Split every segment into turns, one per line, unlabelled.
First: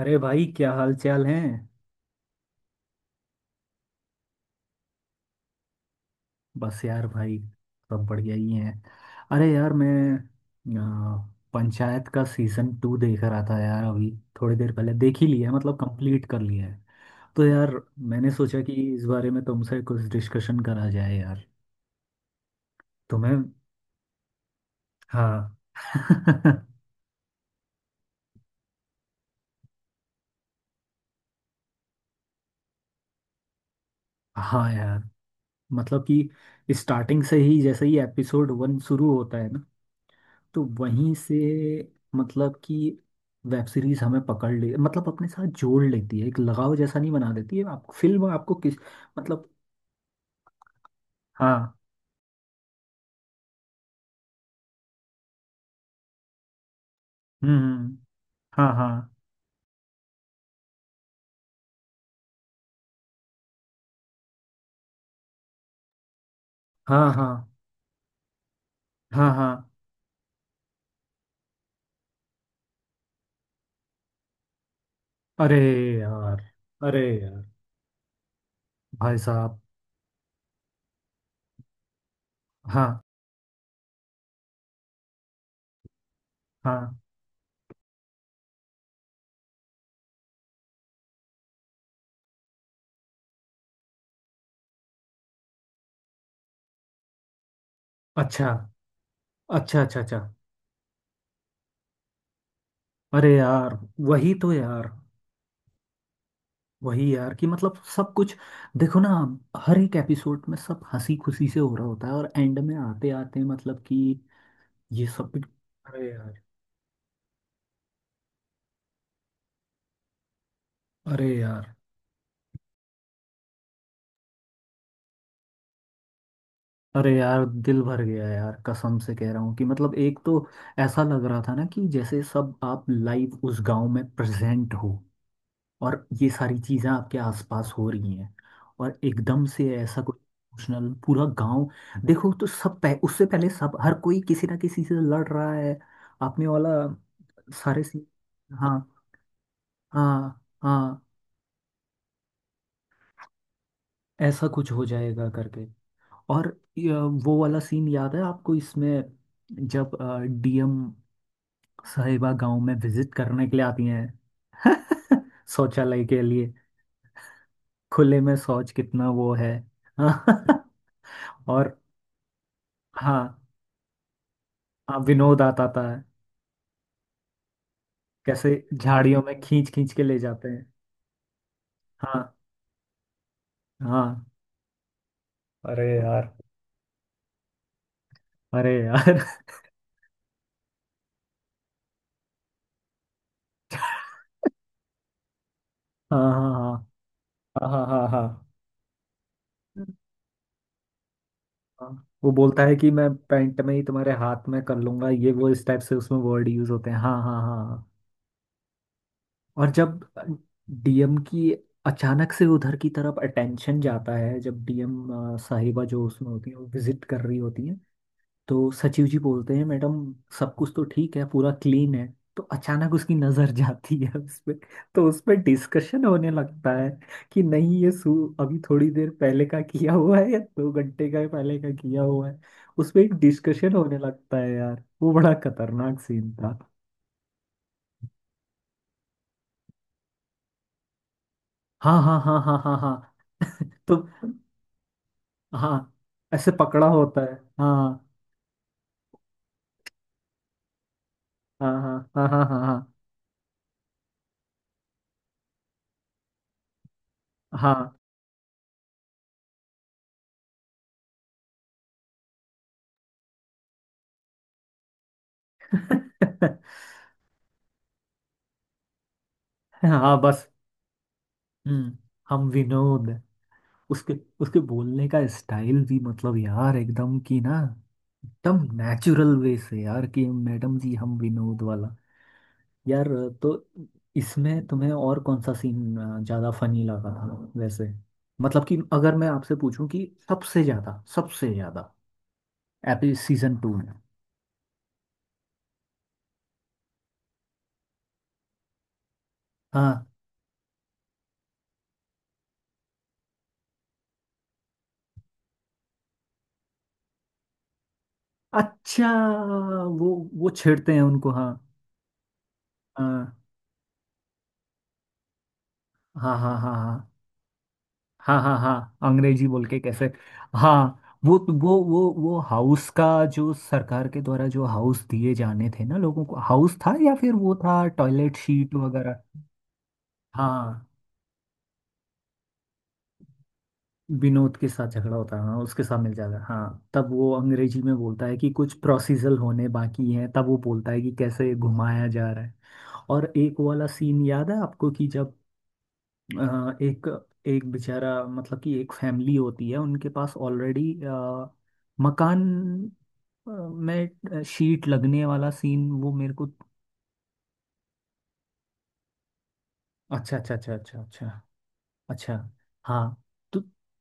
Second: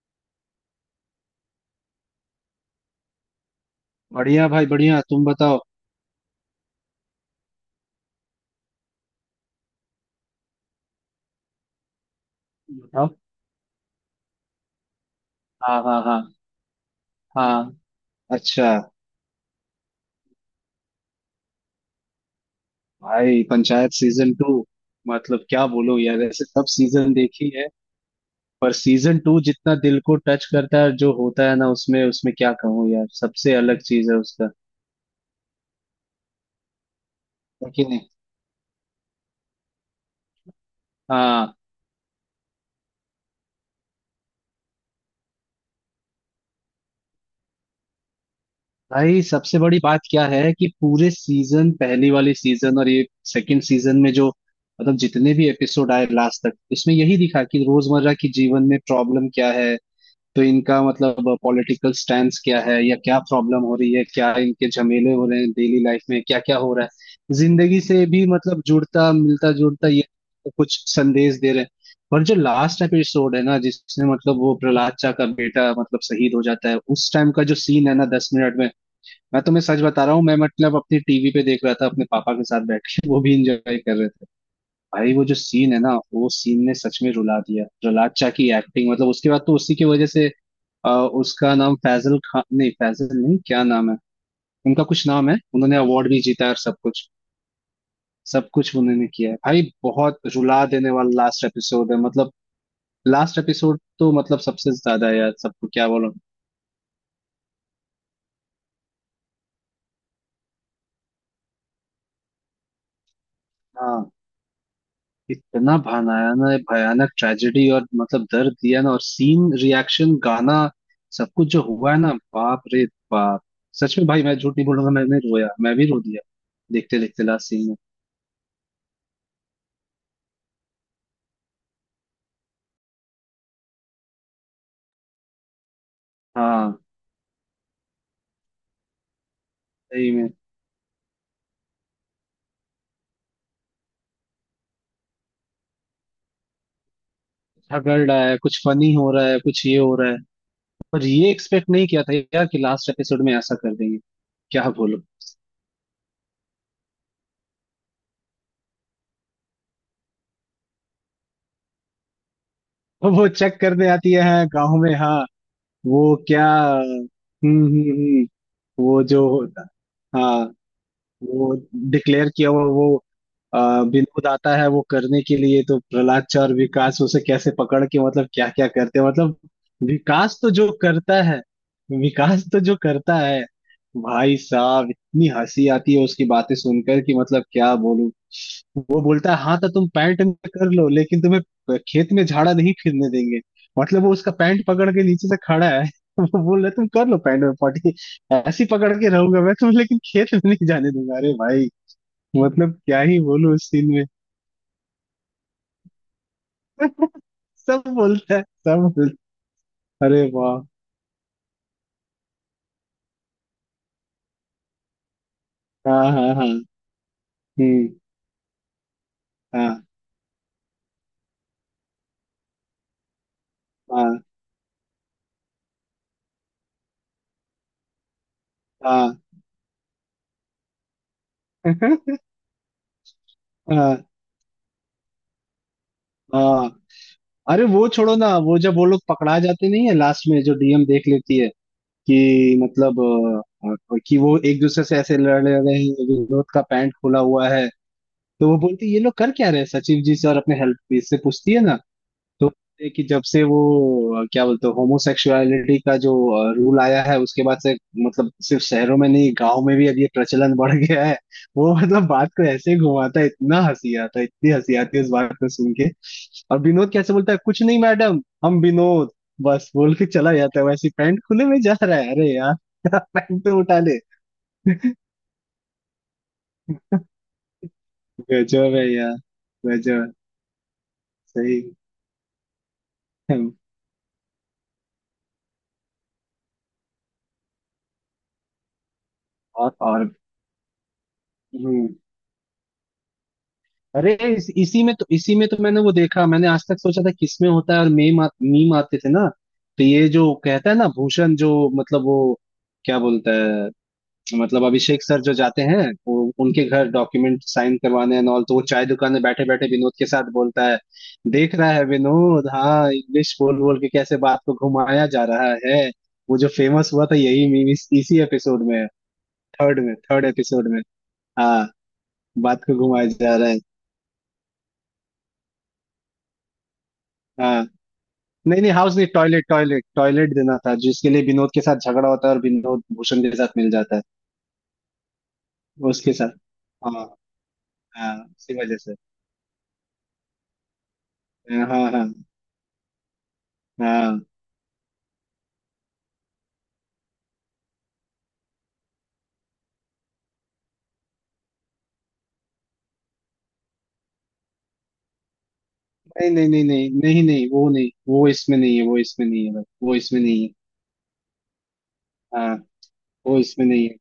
अरे भाई क्या हाल चाल है।
बढ़िया भाई बढ़िया। तुम बताओ।
बस यार भाई सब बढ़िया ही है। अरे यार मैं पंचायत का सीजन टू
बताओ।
देख रहा था यार अभी। थोड़ी देर पहले देख ही लिया है, मतलब
हाँ हाँ हाँ।
कंप्लीट कर लिया है। तो यार
हाँ,
मैंने सोचा कि
अच्छा।
इस बारे में तुमसे कुछ डिस्कशन करा जाए यार। तुम्हें,
भाई, पंचायत सीजन टू, मतलब
हाँ।
क्या बोलो यार, ऐसे सब सीजन देखी है। पर सीजन टू जितना दिल को टच करता है, और जो होता है ना, उसमें उसमें क्या कहूँ यार, सबसे अलग चीज है उसका।
हाँ यार, मतलब कि स्टार्टिंग से ही
है कि
जैसे ही
नहीं।
एपिसोड वन शुरू होता है ना, तो वहीं से
हाँ,
मतलब कि वेब सीरीज हमें पकड़ ले, मतलब अपने साथ जोड़ लेती है, एक लगाव जैसा नहीं बना देती है, आप फिल्म आपको किस
भाई
मतलब।
सबसे बड़ी बात क्या है कि पूरे सीजन,
हाँ।
पहली वाली सीजन और ये सेकंड सीजन में जो, मतलब जितने भी एपिसोड आए लास्ट तक, इसमें यही दिखा
हम्म
कि
हम्म,
रोजमर्रा की जीवन
हाँ
में
हाँ
प्रॉब्लम क्या है। तो इनका मतलब पॉलिटिकल स्टैंड क्या है, या क्या प्रॉब्लम हो रही है, क्या इनके झमेले हो रहे हैं डेली लाइफ में, क्या क्या हो रहा
हाँ। हाँ
है, जिंदगी से भी मतलब जुड़ता
हाँ हाँ।
मिलता जुड़ता, ये कुछ संदेश दे रहे हैं। पर जो लास्ट एपिसोड है ना, जिसने मतलब, वो प्रहलाद चा का
अरे
बेटा मतलब शहीद
यार,
हो जाता है,
अरे
उस टाइम का
यार,
जो सीन है ना, 10 मिनट में,
भाई
मैं
साहब।
तुम्हें सच बता रहा हूँ, मैं मतलब अपनी टीवी पे देख रहा था, अपने पापा के साथ बैठ
हाँ,
के, वो भी इंजॉय कर रहे थे। भाई वो जो सीन है ना, वो सीन ने
हाँ।
सच में रुला दिया। प्रहलाद चा की एक्टिंग मतलब उसके बाद तो उसी की वजह से, अ, उसका नाम फैजल खान, नहीं फैजल नहीं, क्या नाम है, उनका कुछ नाम है, उन्होंने अवार्ड भी जीता है और सब कुछ।
अच्छा
सब कुछ उन्होंने किया है भाई।
अच्छा अच्छा
बहुत
अच्छा।
रुला देने वाला लास्ट एपिसोड है मतलब।
अरे
लास्ट
यार,
एपिसोड तो
वही
मतलब
तो
सबसे
यार,
ज्यादा है यार, सबको क्या बोलो।
वही यार कि मतलब सब कुछ। देखो ना, हर एक एपिसोड में सब हंसी खुशी से हो रहा होता है और एंड में आते आते, मतलब कि
हाँ,
ये सब भी।
इतना
अरे यार,
भयानक भयानक ट्रेजेडी और मतलब दर्द दिया ना, और सीन, रिएक्शन, गाना,
अरे
सब कुछ जो
यार,
हुआ है ना, बाप रे बाप। सच में भाई, मैं झूठ नहीं बोलूंगा, मैंने रोया, मैं भी रो दिया, देखते
अरे
देखते
यार,
लास्ट सीन में।
दिल भर गया यार, कसम से कह रहा हूँ कि मतलब एक तो ऐसा लग रहा था ना कि जैसे सब आप लाइव उस गांव में प्रेजेंट हो और ये सारी
हाँ,
चीजें आपके आसपास हो रही हैं और एकदम से ऐसा
सही
कुछ
में।
इमोशनल पूरा गांव। देखो तो सब उससे पहले सब हर कोई किसी ना किसी से लड़ रहा है। आपने वाला सारे
झगड़
सी।
रहा है, कुछ
हाँ
फनी हो रहा है, कुछ ये हो रहा है।
हाँ हाँ,
पर ये एक्सपेक्ट नहीं किया था यार कि लास्ट एपिसोड में ऐसा कर देंगे।
ऐसा
क्या
कुछ हो
बोलो।
जाएगा करके। और ये वो वाला सीन याद है आपको इसमें, जब डीएम साहिबा गांव में विजिट
वो
करने के
चेक
लिए आती
करने आती है, हाँ, गाँव में। हाँ,
हैं। शौचालय
वो
के
क्या,
लिए,
हम्म हम्म
खुले
हम्म,
में शौच
वो
कितना
जो
वो है।
होता, हाँ वो
और
डिक्लेयर किया हुआ वो,
हाँ
अ, विनोद आता है वो
हाँ,
करने के
विनोद
लिए,
आता
तो
था,
प्रहलाद चा और विकास उसे कैसे पकड़ के मतलब क्या
कैसे
क्या करते हैं
झाड़ियों
मतलब।
में खींच खींच के ले
विकास
जाते
तो
हैं।
जो करता है,
हाँ
विकास तो जो करता है,
हाँ,
भाई साहब इतनी हंसी
अरे
आती है उसकी
यार,
बातें सुनकर कि मतलब क्या बोलूं।
अरे
वो
यार।
बोलता है, हाँ तो तुम पैंट में कर लो लेकिन तुम्हें खेत में झाड़ा नहीं फिरने देंगे। मतलब वो उसका पैंट पकड़ के नीचे से खड़ा है, वो
हाँ
बोल रहा है तुम
हाँ
कर लो पैंट में
हाँ हाँ
पॉटी।
हाँ हाँ
ऐसी पकड़ के रहूंगा मैं तुम,
हाँ।
लेकिन खेत में नहीं जाने दूंगा। अरे भाई,
हाँ, वो बोलता
मतलब
है कि
क्या
मैं
ही बोलूं
पैंट
उस
में ही
सीन में।
तुम्हारे हाथ में कर लूंगा, ये वो इस टाइप से उसमें वर्ड यूज होते हैं। हाँ हाँ
सब
हाँ।
बोलता है, सब बोलता
और जब
है। अरे वाह।
डीएम की अचानक से उधर की तरफ अटेंशन जाता है, जब डीएम साहिबा जो
हाँ
उसमें
हाँ हाँ।
होती है वो विजिट कर रही होती है,
हम्म।
तो सचिव जी बोलते हैं
हाँ
मैडम सब कुछ तो ठीक है, पूरा क्लीन है। तो अचानक उसकी नजर जाती
हाँ
है उस पे, तो उस पे डिस्कशन होने लगता है कि नहीं ये सू अभी थोड़ी
हाँ।
देर पहले का किया हुआ है या दो घंटे का पहले का किया हुआ है। उस पे एक डिस्कशन
हाँ
होने लगता है यार, वो बड़ा खतरनाक सीन था।
हाँ। अरे वो छोड़ो ना, वो जब वो लोग पकड़ा जाते नहीं है लास्ट में, जो डीएम देख लेती है
हाँ हाँ हाँ
कि
हाँ हाँ हाँ,
मतलब,
तो
कि वो एक दूसरे से ऐसे लड़ रहे हैं,
हाँ,
विनोद
ऐसे
का
पकड़ा
पैंट खुला
होता है।
हुआ है,
हाँ
तो वो बोलती है, "ये लोग कर क्या रहे हैं?" सचिव जी से और अपने हेल्प से पूछती है
हाँ
ना।
हाँ हाँ
तो
हाँ हाँ
है कि जब से वो, क्या बोलते हैं, होमोसेक्सुअलिटी का जो रूल आया है उसके बाद से,
हाँ।
मतलब सिर्फ शहरों में नहीं, गांव में भी अब ये प्रचलन बढ़ गया है। वो मतलब बात को ऐसे घुमाता है, इतना हंसी आता है, इतनी हंसी आती है इस बात को सुन के। और विनोद कैसे बोलता है, कुछ नहीं मैडम, हम विनोद, बस बोल
हाँ
के
हाँ
चला
बस।
जाता है। वैसे पैंट खुले में जा
हम्म,
रहा है, अरे
हम
यार,
विनोद।
पैंट तो उठा ले।
उसके उसके बोलने का स्टाइल भी मतलब यार एकदम कि ना, एकदम
गजब है यार,
नेचुरल वे से यार
गजब।
कि मैडम जी हम
सही।
विनोद वाला। यार, तो इसमें तुम्हें और कौन सा सीन ज़्यादा फनी लगा था वैसे, मतलब कि अगर मैं आपसे
और
पूछूं कि
और
सबसे ज़्यादा, सबसे
हम्म,
ज़्यादा एपी सीजन टू में।
अरे इसी में तो, इसी में तो मैंने वो देखा। मैंने आज तक सोचा था किसमें होता है, और मीम आते थे ना, तो
हाँ
ये जो कहता है ना भूषण, जो मतलब, वो क्या बोलता है, मतलब अभिषेक सर जो जाते हैं वो उनके घर डॉक्यूमेंट साइन करवाने एंड ऑल, तो वो चाय
अच्छा,
दुकान में बैठे बैठे विनोद के
वो
साथ
वो
बोलता है,
छेड़ते हैं उनको, हाँ
देख रहा है विनोद, हाँ इंग्लिश
हाँ
बोल बोल के कैसे बात को घुमाया जा रहा है।
हाँ
वो जो
हाँ हाँ
फेमस हुआ
हाँ
था, यही मीम इसी
हाँ हाँ
एपिसोड में है।
हाँ, अंग्रेजी बोल के
थर्ड में,
कैसे।
थर्ड एपिसोड
हाँ
में।
वो तो,
हाँ,
वो
बात को
हाउस का,
घुमाया जा रहा
जो
है।
सरकार के द्वारा जो हाउस दिए जाने थे ना लोगों को, हाउस था या फिर वो
हाँ।
था टॉयलेट
नहीं नहीं,
शीट
हाउस नहीं,
वगैरह।
टॉयलेट टॉयलेट टॉयलेट देना था,
हाँ,
जिसके लिए विनोद के साथ झगड़ा होता है, और विनोद भूषण के साथ मिल जाता है,
विनोद के साथ झगड़ा होता है हाँ, उसके साथ मिल
उसके
जाता
साथ।
है हाँ,
हाँ
तब वो अंग्रेजी में
हाँ,
बोलता है कि
इसी
कुछ
वजह से।
प्रोसीजर होने बाकी हैं, तब वो बोलता है कि कैसे
हाँ हाँ
घुमाया जा रहा है। और एक वाला
हाँ।
सीन याद है आपको, कि जब एक एक बेचारा मतलब कि एक फैमिली होती है उनके पास ऑलरेडी मकान, शीट लगने वाला सीन वो
नहीं
मेरे
नहीं
को।
नहीं नहीं नहीं नहीं, वो नहीं, वो इसमें नहीं है, वो इसमें नहीं है भाई, वो इसमें
अच्छा
नहीं
अच्छा
है।
अच्छा अच्छा अच्छा अच्छा।
हाँ
हाँ
वो
तो
इसमें नहीं है।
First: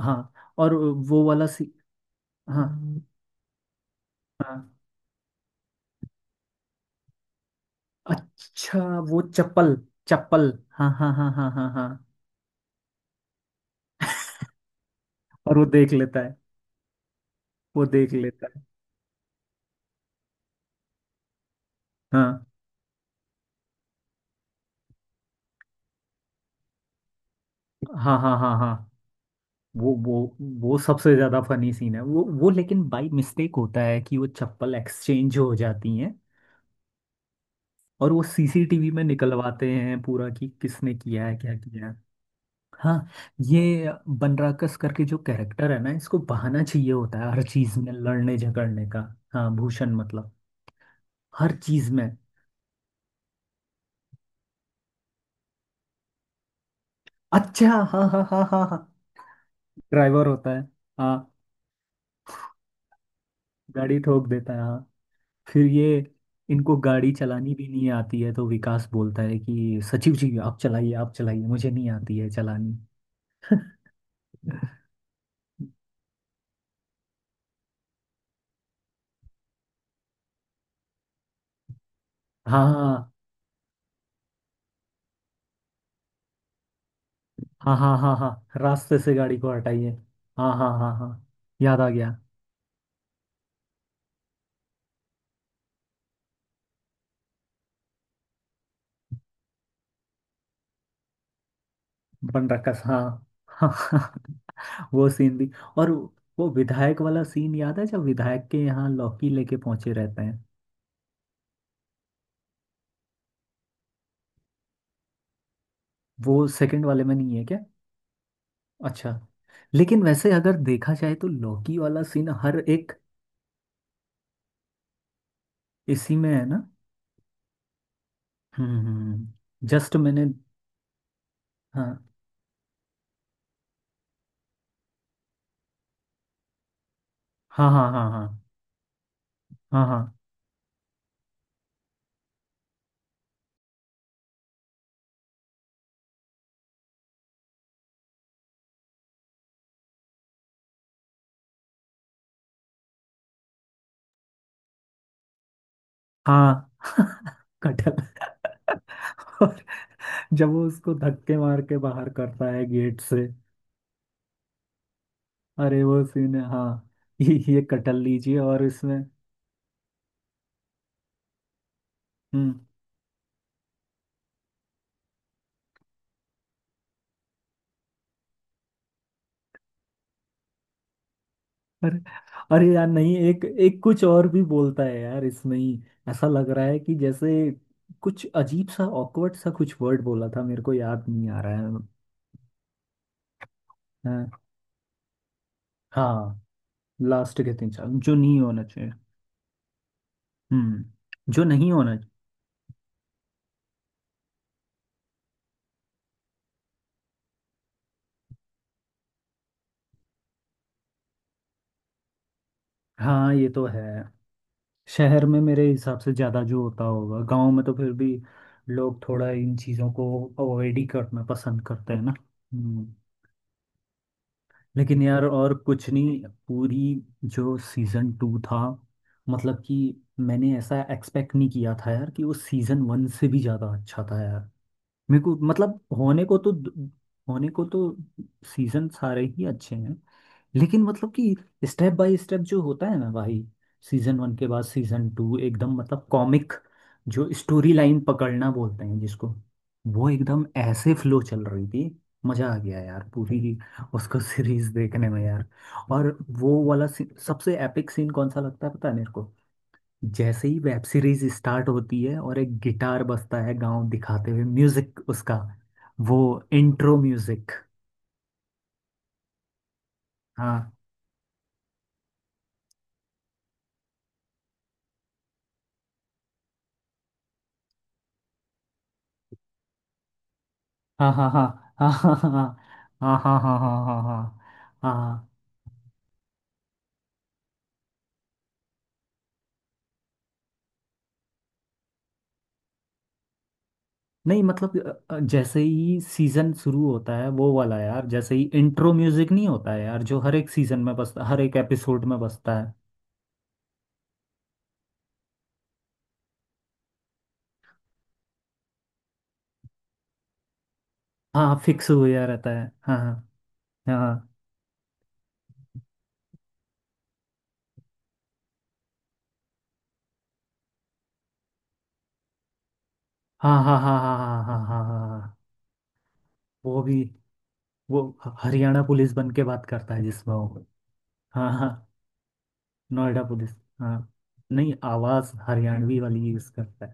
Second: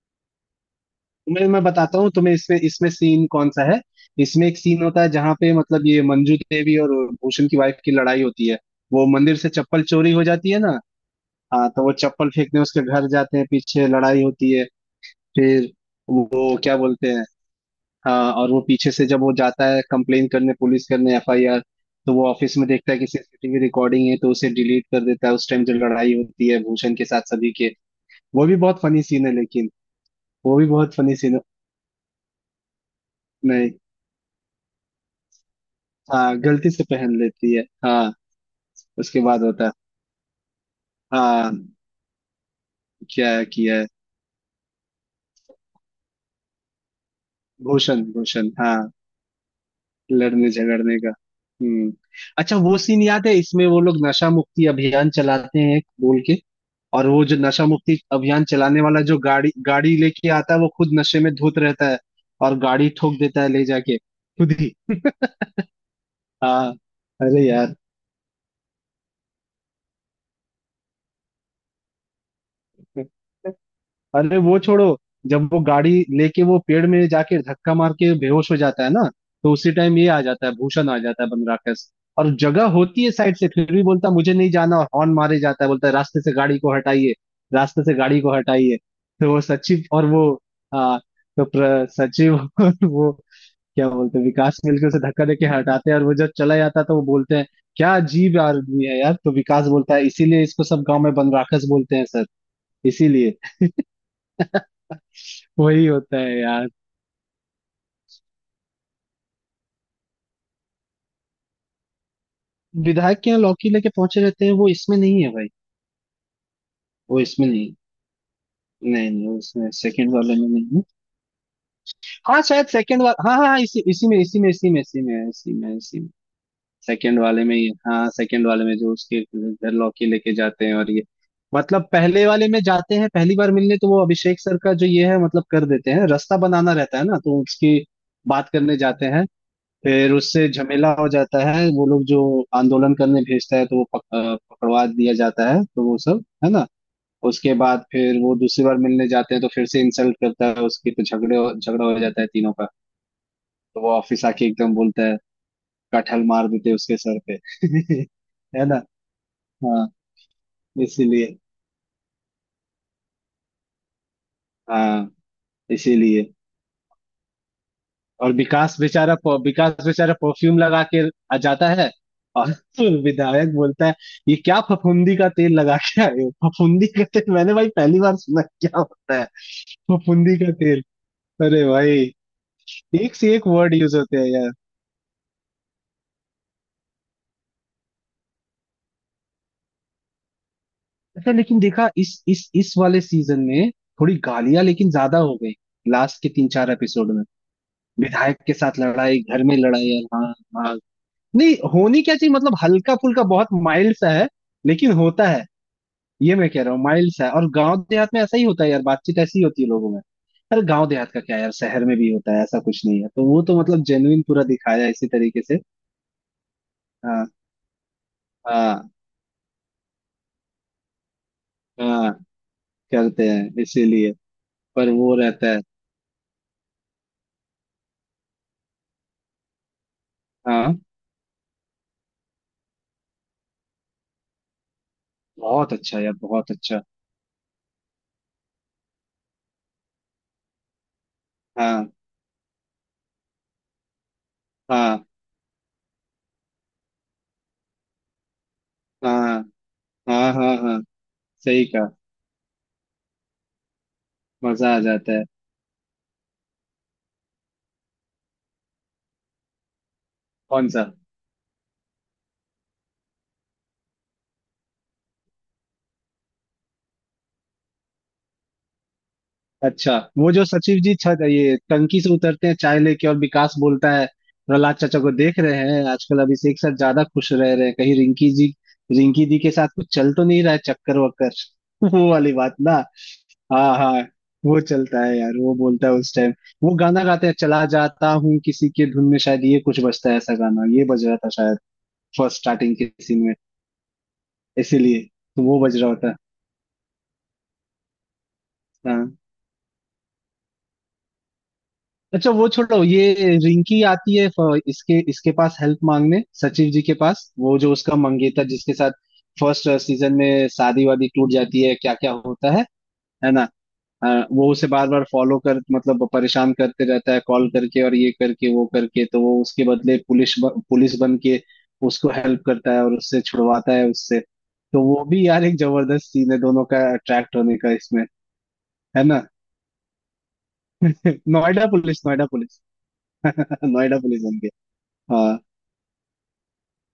हाँ, और वो वाला
तुम्हें मैं
सी
बताता हूँ तुम्हें, इसमें
हाँ,
इसमें सीन कौन सा है। इसमें
हाँ।
एक सीन होता है जहाँ पे मतलब ये मंजू देवी और भूषण की वाइफ की लड़ाई होती है।
अच्छा
वो
वो
मंदिर से
चप्पल,
चप्पल चोरी हो जाती
चप्पल,
है ना,
हाँ हाँ हाँ हाँ
हाँ
हाँ
तो
हाँ,
वो चप्पल फेंकने उसके घर जाते हैं, पीछे लड़ाई होती है।
और वो
फिर
देख लेता है,
वो क्या बोलते हैं,
वो देख
हाँ,
लेता
और वो
है।
पीछे से जब वो जाता है कंप्लेन करने, पुलिस करने, एफआईआर, तो वो
हाँ
ऑफिस में देखता है कि सीसीटीवी रिकॉर्डिंग है, तो उसे डिलीट कर देता है उस टाइम। जो लड़ाई होती है भूषण के साथ सभी के,
हाँ हाँ
वो भी
हाँ हाँ,
बहुत फनी सीन है लेकिन,
वो वो
वो भी
वो
बहुत
सबसे
फनी सीन है।
ज्यादा फनी सीन है वो, लेकिन बाई मिस्टेक
नहीं,
होता है कि वो चप्पल एक्सचेंज हो जाती हैं,
हाँ गलती से पहन लेती है,
और
हाँ
वो सीसीटीवी में
उसके बाद होता
निकलवाते
है।
हैं पूरा कि किसने किया है,
हाँ,
क्या किया है। हाँ,
क्या किया है।
ये बनराकस करके जो कैरेक्टर है ना, इसको बहाना चाहिए होता है हर चीज में
भूषण,
लड़ने
भूषण, हाँ,
झगड़ने का। हाँ भूषण, मतलब
लड़ने झगड़ने का।
हर चीज
हम्म।
में।
अच्छा, वो सीन याद है इसमें, वो लोग नशा मुक्ति अभियान चलाते हैं बोल के, और वो जो नशा
अच्छा
मुक्ति
हाँ हाँ हाँ
अभियान
हाँ हाँ,
चलाने वाला जो गाड़ी गाड़ी
ड्राइवर
लेके
होता
आता है,
है।
वो खुद नशे
हाँ
में धुत रहता है, और गाड़ी ठोक देता है ले जाके
गाड़ी ठोक देता
खुद
है,
ही।
हाँ। फिर ये,
हाँ।
इनको गाड़ी
अरे
चलानी भी
यार,
नहीं आती है, तो विकास बोलता है कि सचिव जी आप चलाइए, आप चलाइए, मुझे नहीं आती है चलानी।
अरे वो छोड़ो। जब वो गाड़ी लेके वो पेड़ में जाके धक्का मार के बेहोश हो जाता है ना, तो उसी टाइम ये आ जाता है, भूषण आ जाता है, बनराकस, और
हाँ
जगह होती है
हाँ
साइड से, फिर भी बोलता है, मुझे नहीं जाना, और हॉर्न मारे जाता है, बोलता है रास्ते से गाड़ी को हटाइए,
हाँ
रास्ते से
हाँ हाँ
गाड़ी
हाँ,
को हटाइए।
रास्ते से
तो
गाड़ी
वो
को
सचिव
हटाइए।
और वो,
हाँ हाँ हाँ
हाँ
हाँ,
तो
याद आ गया।
सचिव और वो क्या बोलते हैं विकास मिलकर उसे धक्का देके हटाते हैं, और वो जब चला जाता है तो वो बोलते हैं क्या अजीब आदमी है यार। तो विकास बोलता है, इसीलिए इसको सब गांव में बनराकस बोलते हैं सर।
बनराकस, हाँ
इसीलिए
हाँ। वो सीन भी।
वही
और
होता है
वो
यार।
विधायक वाला सीन याद है, जब विधायक के यहाँ लौकी लेके पहुंचे रहते हैं।
विधायक के यहाँ लौकी लेके पहुंचे रहते हैं, वो इसमें नहीं है भाई,
वो सेकंड वाले में
वो
नहीं है
इसमें
क्या?
नहीं।
अच्छा।
नहीं नहीं, वो इसमें
लेकिन
सेकंड
वैसे
वाले में
अगर
नहीं है।
देखा जाए तो लौकी वाला सीन
हाँ
हर
शायद
एक
सेकंड वाला, हाँ हाँ हाँ, इसी इसी में इसी में इसी में इसी में इसी में इसी में,
इसी में है ना।
सेकंड वाले में ही, हाँ सेकंड वाले में जो उसके घर
जस्ट
लौकी
मैंने,
लेके जाते हैं और ये, मतलब
हाँ
पहले वाले में जाते हैं पहली बार मिलने, तो वो अभिषेक सर का जो ये है मतलब कर देते हैं, रास्ता बनाना रहता है ना, तो
हाँ
उसकी
हाँ हाँ
बात करने जाते हैं,
हाँ हाँ
फिर उससे झमेला हो जाता है, वो लोग जो आंदोलन करने भेजता है तो वो पकड़वा दिया जाता है, तो वो सब है ना। उसके बाद फिर वो दूसरी बार मिलने जाते हैं तो फिर से इंसल्ट करता है उसकी, तो झगड़े झगड़ा हो जाता है तीनों का, तो वो ऑफिस आके एकदम बोलता है, कटहल मार
हाँ
देते उसके
हाँ।
सर पे
कटहल।
है ना।
और
हाँ,
जब वो उसको
इसीलिए।
धक्के मार के बाहर करता है गेट से,
हाँ,
अरे वो
इसीलिए,
सीन है हाँ, ये कटहल
और
लीजिए, और
विकास
इसमें।
बेचारा विकास बेचारा परफ्यूम लगा के आ जाता है, और
हम्म।
विधायक बोलता है, ये क्या फफूंदी का तेल लगा के आए हो। फफूंदी का तेल मैंने भाई पहली बार सुना है, क्या होता है फफूंदी का तेल, अरे
अरे,
भाई,
अरे यार
एक
नहीं,
से
एक
एक वर्ड
एक
यूज
कुछ
होते हैं
और भी
यार।
बोलता है यार इसमें ही। ऐसा लग रहा है कि जैसे कुछ अजीब सा ऑकवर्ड सा कुछ वर्ड बोला था, मेरे को याद नहीं
अच्छा
आ रहा
लेकिन
है।
देखा, इस वाले सीजन में थोड़ी
हाँ
गालियां लेकिन ज्यादा हो गई। लास्ट के
हाँ,
तीन चार एपिसोड में,
लास्ट के तीन साल जो
विधायक
नहीं
के
होना
साथ
चाहिए।
लड़ाई, घर में लड़ाई, और हाँ। हाँ,
हम्म, जो
नहीं
नहीं होना।
होनी क्या चाहिए मतलब, हल्का फुल्का बहुत माइल्ड सा है लेकिन होता है। ये मैं कह रहा हूँ माइल्ड सा है, और गांव देहात में ऐसा ही होता है यार, बातचीत ऐसी ही होती है लोगों में। अरे गांव देहात का क्या यार, शहर में भी होता है ऐसा, कुछ नहीं है, तो
हाँ
वो
ये
तो
तो है,
मतलब जेन्युइन पूरा दिखाया है इसी
शहर में
तरीके से।
मेरे हिसाब से ज़्यादा जो होता होगा,
हाँ
गांव में तो फिर भी
हाँ
लोग थोड़ा इन चीज़ों को अवॉइड ही करना पसंद करते हैं
हाँ,
ना। हम्म।
करते हैं इसीलिए। पर
लेकिन
वो
यार
रहता
और
है।
कुछ नहीं, पूरी जो सीजन टू था, मतलब कि मैंने
हाँ,
ऐसा एक्सपेक्ट नहीं किया था यार कि वो सीजन वन से भी ज़्यादा अच्छा था यार। मेरे को,
बहुत
मतलब
अच्छा यार,
होने को
बहुत
तो
अच्छा।
होने को तो सीजन सारे ही अच्छे हैं, लेकिन मतलब कि
हाँ
स्टेप बाय स्टेप जो होता है ना भाई, सीजन वन के बाद
हाँ
सीजन टू एकदम मतलब कॉमिक, जो स्टोरी लाइन पकड़ना बोलते हैं जिसको,
हाँ
वो
हाँ
एकदम
हाँ हाँ,
ऐसे फ्लो चल
सही
रही थी।
कहा।
मजा आ गया यार, पूरी उसको सीरीज
मजा आ
देखने
जाता
में
है।
यार। और वो वाला सबसे एपिक सीन कौन सा लगता है पता है मेरे को? जैसे ही
कौन
वेब
सा,
सीरीज स्टार्ट होती है और एक गिटार बजता है गांव दिखाते हुए, म्यूजिक उसका, वो इंट्रो म्यूजिक।
अच्छा, वो जो
हाँ
सचिव जी छत, ये टंकी से उतरते हैं चाय लेके, और विकास बोलता है, प्रहलाद चाचा को देख रहे हैं आजकल अभिषेक सर ज्यादा खुश रह रहे हैं, कहीं रिंकी जी, रिंकी दी के साथ कुछ चल तो नहीं रहा है चक्कर
हाँ हाँ
वक्कर,
हाँ हाँ
वो
हाँ
वाली बात ना।
हाँ हाँ हाँ हाँ
हाँ हाँ,
हाँ हाँ
वो
हाँ
चलता है
हाँ।
यार। वो बोलता है उस टाइम, वो गाना गाते हैं, चला जाता हूँ किसी के धुन में, शायद ये कुछ बजता है, ऐसा गाना ये बज रहा था शायद फर्स्ट स्टार्टिंग के सीन में,
नहीं मतलब,
इसीलिए, तो
जैसे
वो बज रहा
ही
होता है।
सीजन शुरू होता है वो वाला यार, जैसे ही इंट्रो
हाँ,
म्यूजिक नहीं होता है यार जो हर एक सीजन में बजता, हर एक एपिसोड में
अच्छा वो
बजता है।
छोड़ो ये। रिंकी आती है इसके इसके पास हेल्प मांगने सचिव जी के पास, वो जो उसका मंगेतर जिसके साथ फर्स्ट सीजन में शादी वादी टूट
हाँ
जाती है,
फिक्स
क्या क्या
हुआ रहता
होता है
है, हाँ
है ना,
हाँ
वो उसे बार बार फॉलो कर मतलब परेशान करते रहता है, कॉल करके और ये करके वो करके, तो वो उसके बदले पुलिस पुलिस बन के उसको हेल्प करता है और उससे
हाँ
छुड़वाता
हाँ
है
हाँ हाँ
उससे।
हाँ हाँ
तो
हाँ हाँ
वो
हाँ
भी
हाँ।
यार एक जबरदस्त सीन है, दोनों का
वो भी,
अट्रैक्ट होने का इसमें।
हरियाणा
है
पुलिस
ना,
बन के बात करता है, जिसमें वो। हाँ
नोएडा
हाँ,
police, Noida police.
Noida police. हाँ
नोएडा पुलिस बन
नहीं,
गया।
आवाज
हाँ
हरियाणवी वाली यूज करता है,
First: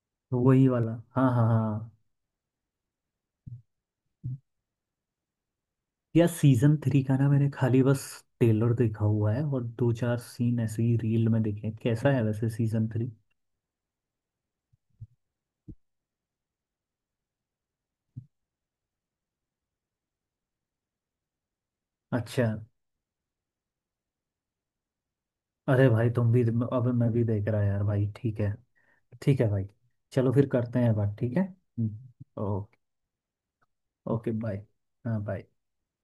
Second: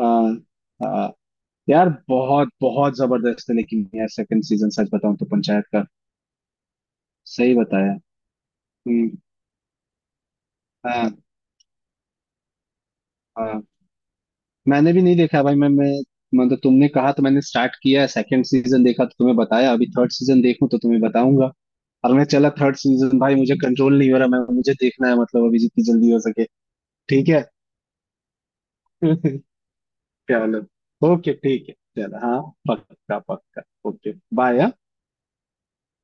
हाँ
तो वही वाला।
हाँ।
हाँ हाँ
यार
हाँ,
बहुत बहुत जबरदस्त है लेकिन यार सेकंड सीजन, सच बताऊं तो पंचायत का।
या सीजन थ्री का ना मैंने
सही
खाली
बताया।
बस ट्रेलर देखा
हम्म।
हुआ है और दो चार सीन ऐसे ही
हाँ
रील में देखे हैं। कैसा है वैसे सीजन थ्री?
हाँ, मैंने भी नहीं देखा भाई। मैं मतलब तुमने कहा तो मैंने स्टार्ट किया, सेकंड सीजन देखा तो तुम्हें बताया, अभी थर्ड सीजन देखूं तो तुम्हें बताऊंगा। और मैं
अच्छा,
चला थर्ड सीजन भाई, मुझे कंट्रोल नहीं हो रहा, मैं, मुझे देखना है मतलब अभी जितनी
अरे भाई
जल्दी हो
तुम भी,
सके।
अब मैं भी
ठीक है।
देख रहा यार भाई, ठीक है। ठीक है भाई, चलो फिर
चलो,
करते हैं बात,
ओके,
ठीक है।
ठीक है। चलो, हाँ,
ओके।
पक्का पक्का। Okay,
okay bye.
बाय।
हाँ बाय।